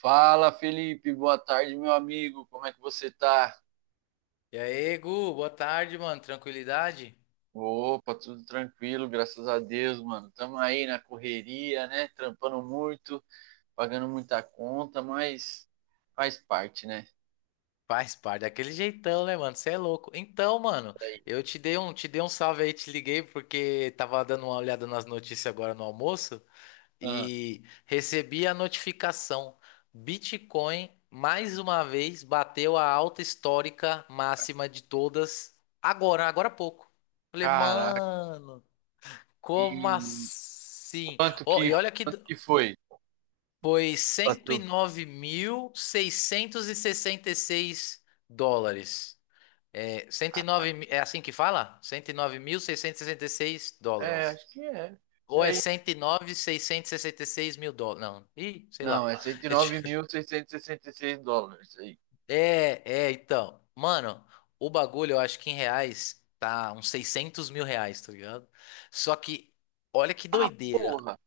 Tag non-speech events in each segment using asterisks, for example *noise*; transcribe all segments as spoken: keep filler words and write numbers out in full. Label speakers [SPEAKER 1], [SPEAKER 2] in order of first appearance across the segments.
[SPEAKER 1] Fala, Felipe, boa tarde, meu amigo. Como é que você tá?
[SPEAKER 2] E aí, Gu, boa tarde, mano. Tranquilidade?
[SPEAKER 1] Opa, tudo tranquilo, graças a Deus, mano. Tamo aí na correria, né? Trampando muito, pagando muita conta, mas faz parte, né?
[SPEAKER 2] Faz parte daquele jeitão, né, mano? Você é louco. Então, mano,
[SPEAKER 1] Aí.
[SPEAKER 2] eu te dei um, te dei um salve aí, te liguei porque tava dando uma olhada nas notícias agora no almoço
[SPEAKER 1] Ah,
[SPEAKER 2] e recebi a notificação. Bitcoin, mais uma vez, bateu a alta histórica máxima de todas agora, agora há pouco. Falei,
[SPEAKER 1] caraca,
[SPEAKER 2] mano, como
[SPEAKER 1] e
[SPEAKER 2] assim?
[SPEAKER 1] quanto
[SPEAKER 2] Ó,
[SPEAKER 1] que,
[SPEAKER 2] e olha que.
[SPEAKER 1] quanto que foi?
[SPEAKER 2] Foi cento e e e
[SPEAKER 1] Passou.
[SPEAKER 2] nove mil seiscentos e sessenta e seis dólares. É, cento e nove, mi- é assim que fala? cento e e e nove mil seiscentos e sessenta e seis
[SPEAKER 1] É,
[SPEAKER 2] dólares.
[SPEAKER 1] acho que é.
[SPEAKER 2] Ou é
[SPEAKER 1] É isso.
[SPEAKER 2] cento e nove mil seiscentos e sessenta e seis mil seiscentos e sessenta e seis mil dólares? Não, ih, sei
[SPEAKER 1] Não,
[SPEAKER 2] lá.
[SPEAKER 1] é cento e e nove mil seiscentos e sessenta e seis dólares aí.
[SPEAKER 2] *laughs* É, é, então. Mano, o bagulho eu acho que em reais tá uns seiscentos mil reais, tá ligado? Só que, olha que
[SPEAKER 1] Ah,
[SPEAKER 2] doideira.
[SPEAKER 1] porra!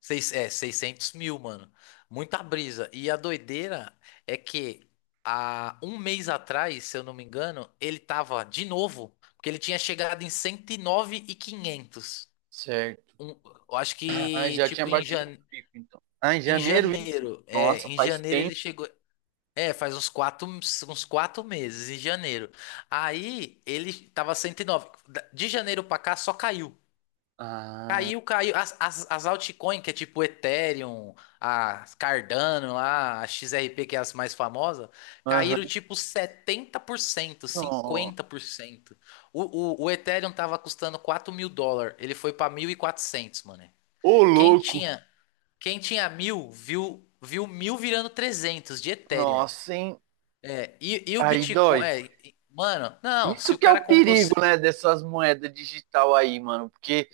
[SPEAKER 2] Seis, é, seiscentos mil, mano. Muita brisa. E a doideira é que há um mês atrás, se eu não me engano, ele tava de novo, porque ele tinha chegado em cento e e nove mil e quinhentos.
[SPEAKER 1] Certo.
[SPEAKER 2] Um, eu acho
[SPEAKER 1] Ah,
[SPEAKER 2] que,
[SPEAKER 1] já tinha
[SPEAKER 2] tipo, em,
[SPEAKER 1] batido o
[SPEAKER 2] jan,
[SPEAKER 1] pico, então. Ah, em
[SPEAKER 2] em
[SPEAKER 1] janeiro isso?
[SPEAKER 2] janeiro. É,
[SPEAKER 1] Nossa,
[SPEAKER 2] em
[SPEAKER 1] faz
[SPEAKER 2] janeiro ele
[SPEAKER 1] tempo.
[SPEAKER 2] chegou. É, faz uns quatro, uns quatro meses, em janeiro. Aí ele tava cento e nove. Da- De janeiro pra cá só caiu.
[SPEAKER 1] Ah,
[SPEAKER 2] Caiu, caiu. As, as, as altcoins, que é tipo Ethereum, a Cardano, lá, a X R P, que é as mais famosas,
[SPEAKER 1] aham.
[SPEAKER 2] caíram tipo setenta por cento,
[SPEAKER 1] Ó.
[SPEAKER 2] cinquenta por cento. O, o, o Ethereum tava custando quatro mil dólares, ele foi pra mil e quatrocentos mano.
[SPEAKER 1] Ô,
[SPEAKER 2] Quem
[SPEAKER 1] louco.
[SPEAKER 2] tinha, quem tinha mil, viu, viu mil virando trezentos de Ethereum.
[SPEAKER 1] Nossa, hein?
[SPEAKER 2] É, e, e o
[SPEAKER 1] Aí
[SPEAKER 2] Bitcoin,
[SPEAKER 1] dói.
[SPEAKER 2] é, e- mano, não, se
[SPEAKER 1] Isso
[SPEAKER 2] o
[SPEAKER 1] que é
[SPEAKER 2] cara
[SPEAKER 1] o
[SPEAKER 2] comprou.
[SPEAKER 1] perigo,
[SPEAKER 2] se-
[SPEAKER 1] né, dessas moedas digital aí, mano. Porque,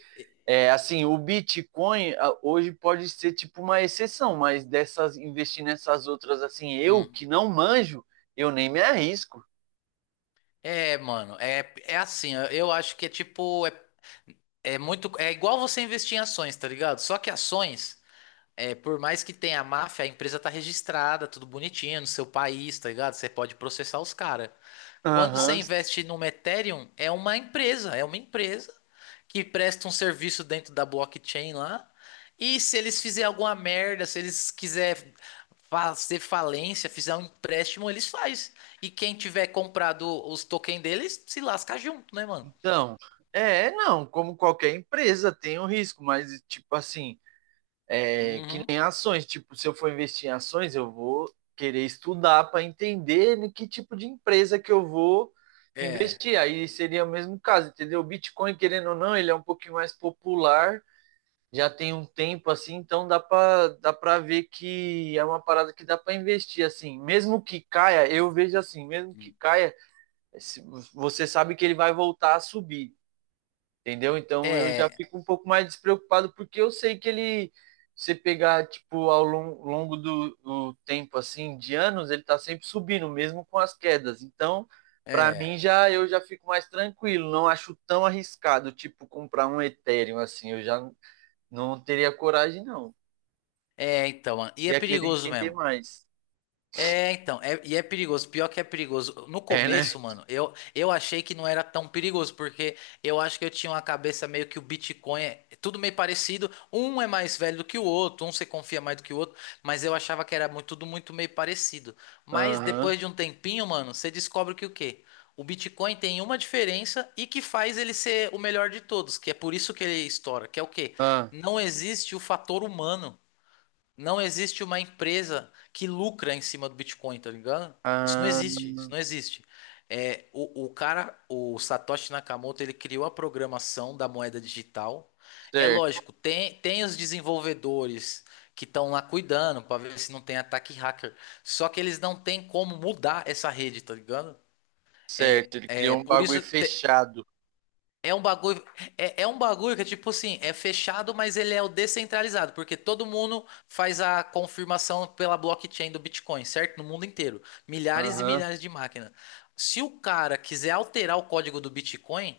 [SPEAKER 1] é, assim, o Bitcoin ah, hoje pode ser tipo uma exceção, mas dessas, investir nessas outras, assim, eu
[SPEAKER 2] Hum.
[SPEAKER 1] que não manjo, eu nem me arrisco.
[SPEAKER 2] É, mano, é, é assim, eu eu acho que é tipo, é. É muito, é igual você investir em ações, tá ligado? Só que ações, é, por mais que tenha máfia, a empresa tá registrada, tudo bonitinho no seu país, tá ligado? Você pode processar os caras. Quando você
[SPEAKER 1] Aham.
[SPEAKER 2] investe numa Ethereum, é uma empresa, é uma empresa que presta um serviço dentro da blockchain lá. E se eles fizerem alguma merda, se eles quiserem fazer falência, fizer um empréstimo, eles faz. E quem tiver comprado os tokens deles, se lasca junto, né, mano?
[SPEAKER 1] Então, é, não, como qualquer empresa tem o risco, mas, tipo assim, é, que
[SPEAKER 2] Uhum.
[SPEAKER 1] nem ações. Tipo, se eu for investir em ações, eu vou querer estudar para entender em que tipo de empresa que eu vou
[SPEAKER 2] É.
[SPEAKER 1] investir. Aí seria o mesmo caso, entendeu? O Bitcoin, querendo ou não, ele é um pouquinho mais popular, já tem um tempo assim, então dá para dá para ver que é uma parada que dá para investir assim. Mesmo que caia, eu vejo assim, mesmo que caia, você sabe que ele vai voltar a subir. Entendeu? Então eu já
[SPEAKER 2] É,
[SPEAKER 1] fico um pouco mais despreocupado, porque eu sei que ele, se pegar, tipo, ao lon- longo do, do tempo, assim, de anos, ele tá sempre subindo, mesmo com as quedas. Então, pra mim,
[SPEAKER 2] é,
[SPEAKER 1] já eu já fico mais tranquilo, não acho tão arriscado, tipo, comprar um Ethereum, assim, eu já não teria coragem, não.
[SPEAKER 2] é, então, mano. E é
[SPEAKER 1] Ia querer
[SPEAKER 2] perigoso
[SPEAKER 1] entender
[SPEAKER 2] mesmo.
[SPEAKER 1] mais.
[SPEAKER 2] É, então, é- e é perigoso, pior que é perigoso. No
[SPEAKER 1] É, né?
[SPEAKER 2] começo, mano, eu, eu achei que não era tão perigoso, porque eu acho que eu tinha uma cabeça meio que o Bitcoin é tudo meio parecido, um é mais velho do que o outro, um você confia mais do que o outro, mas eu achava que era muito, tudo muito meio parecido. Mas
[SPEAKER 1] Aham.
[SPEAKER 2] depois de um tempinho, mano, você descobre que o quê? O Bitcoin tem uma diferença e que faz ele ser o melhor de todos, que é por isso que ele estoura, que é o quê?
[SPEAKER 1] Ah,
[SPEAKER 2] Não existe o fator humano. Não existe uma empresa que lucra em cima do Bitcoin, tá ligado? Isso não
[SPEAKER 1] ah,
[SPEAKER 2] existe, isso não existe. É, o, o cara, o Satoshi Nakamoto, ele criou a programação da moeda digital. É
[SPEAKER 1] certo,
[SPEAKER 2] lógico, tem, tem os desenvolvedores que estão lá cuidando para ver se não tem ataque hacker. Só que eles não têm como mudar essa rede, tá ligado?
[SPEAKER 1] certo. Ele
[SPEAKER 2] É
[SPEAKER 1] criou um
[SPEAKER 2] por
[SPEAKER 1] bagulho
[SPEAKER 2] isso.
[SPEAKER 1] fechado.
[SPEAKER 2] É um bagulho, é, é um bagulho que é tipo assim, é fechado, mas ele é o descentralizado, porque todo mundo faz a confirmação pela blockchain do Bitcoin, certo? No mundo inteiro. Milhares e
[SPEAKER 1] Aham,
[SPEAKER 2] milhares de máquinas. Se o cara quiser alterar o código do Bitcoin,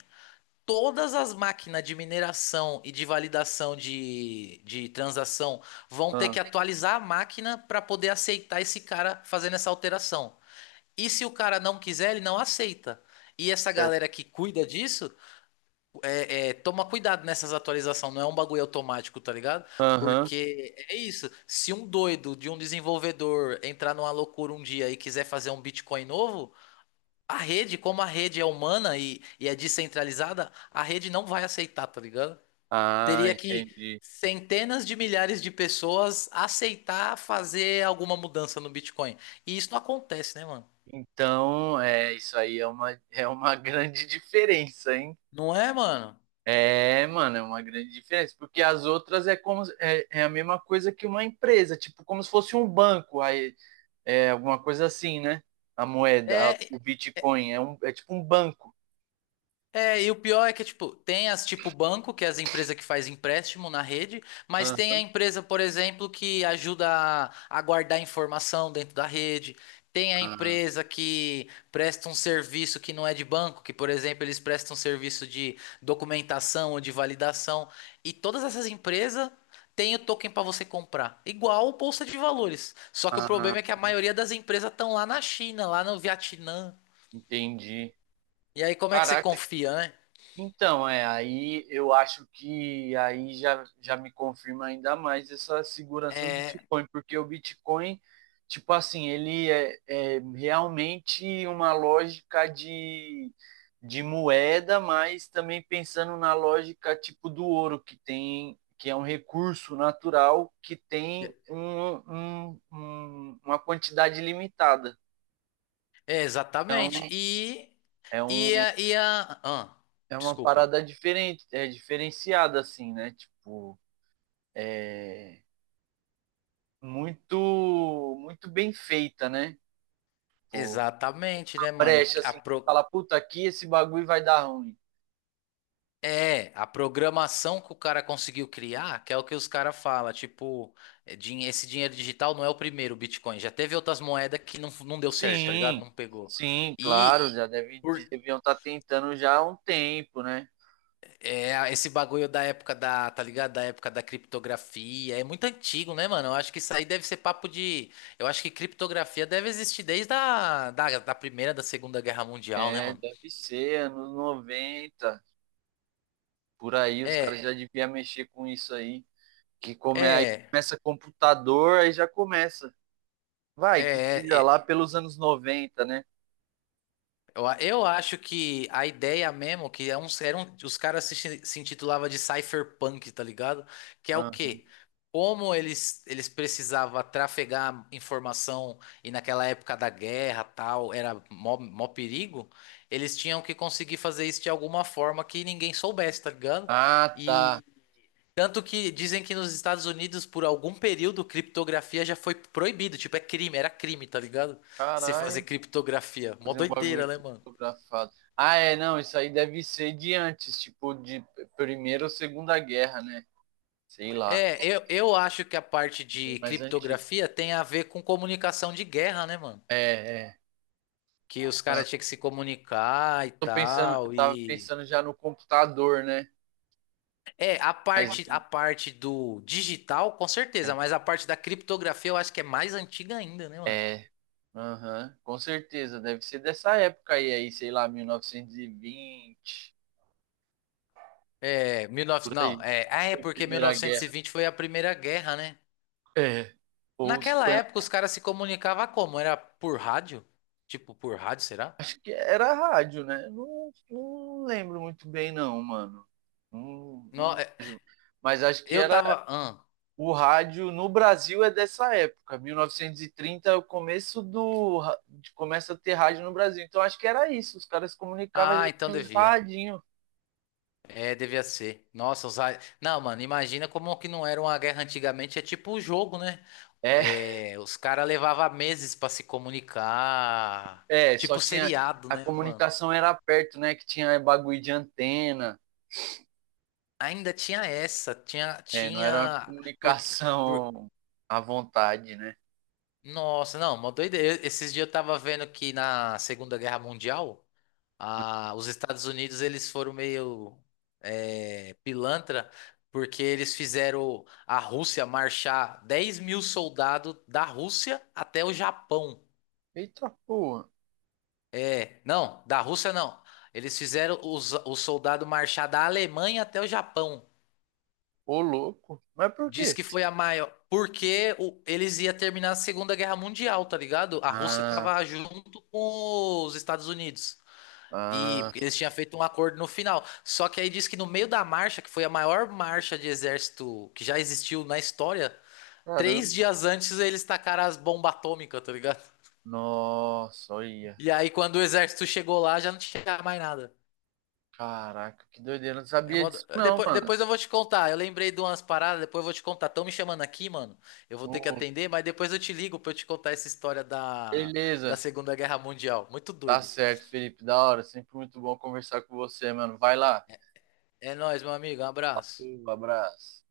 [SPEAKER 2] todas as máquinas de mineração e de validação de, de transação vão ter
[SPEAKER 1] ah,
[SPEAKER 2] que atualizar a máquina para poder aceitar esse cara fazendo essa alteração. E se o cara não quiser, ele não aceita. E essa galera
[SPEAKER 1] certo.
[SPEAKER 2] que cuida disso. É, é, toma cuidado nessas atualizações, não é um bagulho automático, tá ligado?
[SPEAKER 1] Aham.
[SPEAKER 2] Porque é isso. Se um doido de um desenvolvedor entrar numa loucura um dia e quiser fazer um Bitcoin novo, a rede, como a rede é humana e, e é descentralizada, a rede não vai aceitar, tá ligado?
[SPEAKER 1] Ah,
[SPEAKER 2] Teria que
[SPEAKER 1] entendi.
[SPEAKER 2] centenas de milhares de pessoas aceitar fazer alguma mudança no Bitcoin. E isso não acontece, né, mano?
[SPEAKER 1] Então, é, isso aí é uma, é uma *laughs* grande diferença, hein?
[SPEAKER 2] Não é, mano?
[SPEAKER 1] É, mano, é uma grande diferença, porque as outras é como se- é, é a mesma coisa que uma empresa, tipo como se fosse um banco, aí é alguma coisa assim, né? A moeda, a-
[SPEAKER 2] É,
[SPEAKER 1] o Bitcoin é um, é tipo um banco.
[SPEAKER 2] É, e o pior é que, tipo, tem as tipo banco, que é as empresas que faz empréstimo na rede, mas tem a
[SPEAKER 1] Aham.
[SPEAKER 2] empresa, por exemplo, que ajuda a, a guardar informação dentro da rede. Tem a
[SPEAKER 1] Ah,
[SPEAKER 2] empresa que presta um serviço que não é de banco, que, por exemplo, eles prestam serviço de documentação ou de validação. E todas essas empresas têm o token para você comprar, igual o Bolsa de Valores. Só que o
[SPEAKER 1] ah,
[SPEAKER 2] problema é que a maioria das empresas estão lá na China, lá no Vietnã.
[SPEAKER 1] entendi.
[SPEAKER 2] E aí, como é que você
[SPEAKER 1] Caraca,
[SPEAKER 2] confia, né?
[SPEAKER 1] então, é, aí eu acho que aí já, já me confirma ainda mais essa segurança do
[SPEAKER 2] É.
[SPEAKER 1] Bitcoin, porque o Bitcoin, tipo assim, ele é, é realmente uma lógica de, de moeda, mas também pensando na lógica tipo do ouro, que tem, que é um recurso natural que tem um, um- um- uma quantidade limitada.
[SPEAKER 2] É, exatamente. E,
[SPEAKER 1] É, um,
[SPEAKER 2] e, a, e a. Ah,
[SPEAKER 1] é uma
[SPEAKER 2] desculpa.
[SPEAKER 1] parada diferente, é diferenciada, assim, né? Tipo. É, muito muito bem feita, né? Tipo,
[SPEAKER 2] Exatamente, né, mano?
[SPEAKER 1] brecha,
[SPEAKER 2] A
[SPEAKER 1] assim, você
[SPEAKER 2] pro...
[SPEAKER 1] fala, puta, aqui esse bagulho vai dar ruim.
[SPEAKER 2] É, a programação que o cara conseguiu criar, que é o que os caras falam, tipo, é, din- esse dinheiro digital não é o primeiro Bitcoin. Já teve outras moedas que não, não deu certo, tá ligado?
[SPEAKER 1] Sim,
[SPEAKER 2] Não pegou.
[SPEAKER 1] sim, claro,
[SPEAKER 2] E.
[SPEAKER 1] já deve, deviam estar tentando já há um tempo, né?
[SPEAKER 2] É, esse bagulho da época da, tá ligado? Da época da criptografia. É muito antigo, né, mano? Eu acho que isso aí deve ser papo de. Eu acho que criptografia deve existir desde a da, da Primeira, da Segunda Guerra Mundial, né,
[SPEAKER 1] É,
[SPEAKER 2] mano?
[SPEAKER 1] deve ser, anos noventa, por aí, os caras
[SPEAKER 2] É,
[SPEAKER 1] já deviam mexer com isso aí. Que come, aí
[SPEAKER 2] é,
[SPEAKER 1] começa computador, aí já começa. Vai, que
[SPEAKER 2] é.
[SPEAKER 1] seja
[SPEAKER 2] é.
[SPEAKER 1] lá pelos anos noventa, né?
[SPEAKER 2] Eu, a- eu acho que a ideia mesmo, que é um, eram, os caras se, chi- se intitulava de cypherpunk, tá ligado? Que é o quê? Como eles, eles precisavam trafegar informação e naquela época da guerra tal, era mó, mó perigo, eles tinham que conseguir fazer isso de alguma forma que ninguém soubesse, tá ligado?
[SPEAKER 1] Ah, tá.
[SPEAKER 2] E tanto que dizem que nos Estados Unidos, por algum período, criptografia já foi proibido, tipo, é crime, era crime, tá ligado? Você fazer
[SPEAKER 1] Caralho.
[SPEAKER 2] criptografia. Mó
[SPEAKER 1] Fazer um
[SPEAKER 2] doideira,
[SPEAKER 1] bagulho
[SPEAKER 2] né, mano?
[SPEAKER 1] fotografado. Ah, é, não, isso aí deve ser de antes, tipo, de Primeira ou Segunda Guerra, né? Sei lá.
[SPEAKER 2] É, eu, eu acho que a parte
[SPEAKER 1] É
[SPEAKER 2] de
[SPEAKER 1] mais antigo.
[SPEAKER 2] criptografia tem a ver com comunicação de guerra, né, mano?
[SPEAKER 1] É, é.
[SPEAKER 2] Que os caras tinham que se comunicar e
[SPEAKER 1] Tô pensando, eu
[SPEAKER 2] tal,
[SPEAKER 1] tava
[SPEAKER 2] e...
[SPEAKER 1] pensando já no computador, né?
[SPEAKER 2] É, a
[SPEAKER 1] Mas
[SPEAKER 2] parte, a parte do digital, com certeza, mas a parte da criptografia eu acho que é mais antiga ainda, né, mano?
[SPEAKER 1] é. Aham, com certeza, deve ser dessa época aí, aí, sei lá, mil novecentos e vinte
[SPEAKER 2] É, mil e
[SPEAKER 1] por
[SPEAKER 2] novecentos Não,
[SPEAKER 1] aí,
[SPEAKER 2] é, ah, é porque mil
[SPEAKER 1] Primeira
[SPEAKER 2] novecentos e
[SPEAKER 1] Guerra.
[SPEAKER 2] vinte foi a Primeira Guerra, né?
[SPEAKER 1] É. Ou se
[SPEAKER 2] Naquela
[SPEAKER 1] foi,
[SPEAKER 2] época
[SPEAKER 1] na-
[SPEAKER 2] os caras se comunicavam como? Era por rádio? Tipo, por rádio, será?
[SPEAKER 1] acho que era rádio, né? Não, não lembro muito bem, não, mano. Não-
[SPEAKER 2] Não,
[SPEAKER 1] não-
[SPEAKER 2] é,
[SPEAKER 1] mas acho que
[SPEAKER 2] eu
[SPEAKER 1] era
[SPEAKER 2] tava... Ah,
[SPEAKER 1] o rádio no Brasil é dessa época, mil novecentos e trinta é o começo do começa a ter rádio no Brasil. Então acho que era isso, os caras se comunicavam
[SPEAKER 2] ah,
[SPEAKER 1] já
[SPEAKER 2] então
[SPEAKER 1] tinha os
[SPEAKER 2] devia.
[SPEAKER 1] radinho.
[SPEAKER 2] É, devia ser. Nossa, os... ra- Não, mano, imagina como que não era uma guerra antigamente. É tipo o jogo, né?
[SPEAKER 1] É,
[SPEAKER 2] É, os caras levavam meses pra se comunicar.
[SPEAKER 1] é, só
[SPEAKER 2] Tipo
[SPEAKER 1] tinha
[SPEAKER 2] seriado,
[SPEAKER 1] a
[SPEAKER 2] né, mano?
[SPEAKER 1] comunicação era perto, né, que tinha bagulho de antena,
[SPEAKER 2] Ainda tinha essa. Tinha.
[SPEAKER 1] é, não era uma
[SPEAKER 2] Tinha. Por... por-
[SPEAKER 1] comunicação à vontade, né?
[SPEAKER 2] Nossa, não, uma doideira. Esses dias eu tava vendo que na Segunda Guerra Mundial. Ah, os Estados Unidos eles foram meio é, pilantra porque eles fizeram a Rússia marchar dez mil soldados da Rússia até o Japão.
[SPEAKER 1] Eita porra,
[SPEAKER 2] É, não, da Rússia não. Eles fizeram os, os soldados marchar da Alemanha até o Japão.
[SPEAKER 1] ô louco. Mas por
[SPEAKER 2] Diz
[SPEAKER 1] quê?
[SPEAKER 2] que foi a maior. Porque o- eles iam terminar a Segunda Guerra Mundial, tá ligado? A Rússia
[SPEAKER 1] Ah,
[SPEAKER 2] tava junto com os Estados Unidos. E
[SPEAKER 1] ah,
[SPEAKER 2] porque eles tinham feito um acordo no final. Só que aí diz que no meio da marcha, que foi a maior marcha de exército que já existiu na história,
[SPEAKER 1] caramba.
[SPEAKER 2] três dias antes eles tacaram as bombas atômicas, tá ligado?
[SPEAKER 1] Nossa, olha.
[SPEAKER 2] E aí quando o exército chegou lá, já não tinha mais nada.
[SPEAKER 1] Caraca, que doideira, não
[SPEAKER 2] É
[SPEAKER 1] sabia
[SPEAKER 2] mó do-
[SPEAKER 1] disso não,
[SPEAKER 2] depois,
[SPEAKER 1] mano.
[SPEAKER 2] depois eu vou te contar. Eu lembrei de umas paradas, depois eu vou te contar. Estão me chamando aqui, mano. Eu vou ter que
[SPEAKER 1] O
[SPEAKER 2] atender, mas depois eu te ligo pra eu te contar essa história da, da
[SPEAKER 1] beleza.
[SPEAKER 2] Segunda Guerra Mundial. Muito
[SPEAKER 1] Tá
[SPEAKER 2] doido.
[SPEAKER 1] certo, Felipe. Da hora. Sempre muito bom conversar com você, mano. Vai lá.
[SPEAKER 2] É nóis, meu amigo. Um abraço.
[SPEAKER 1] Um abraço.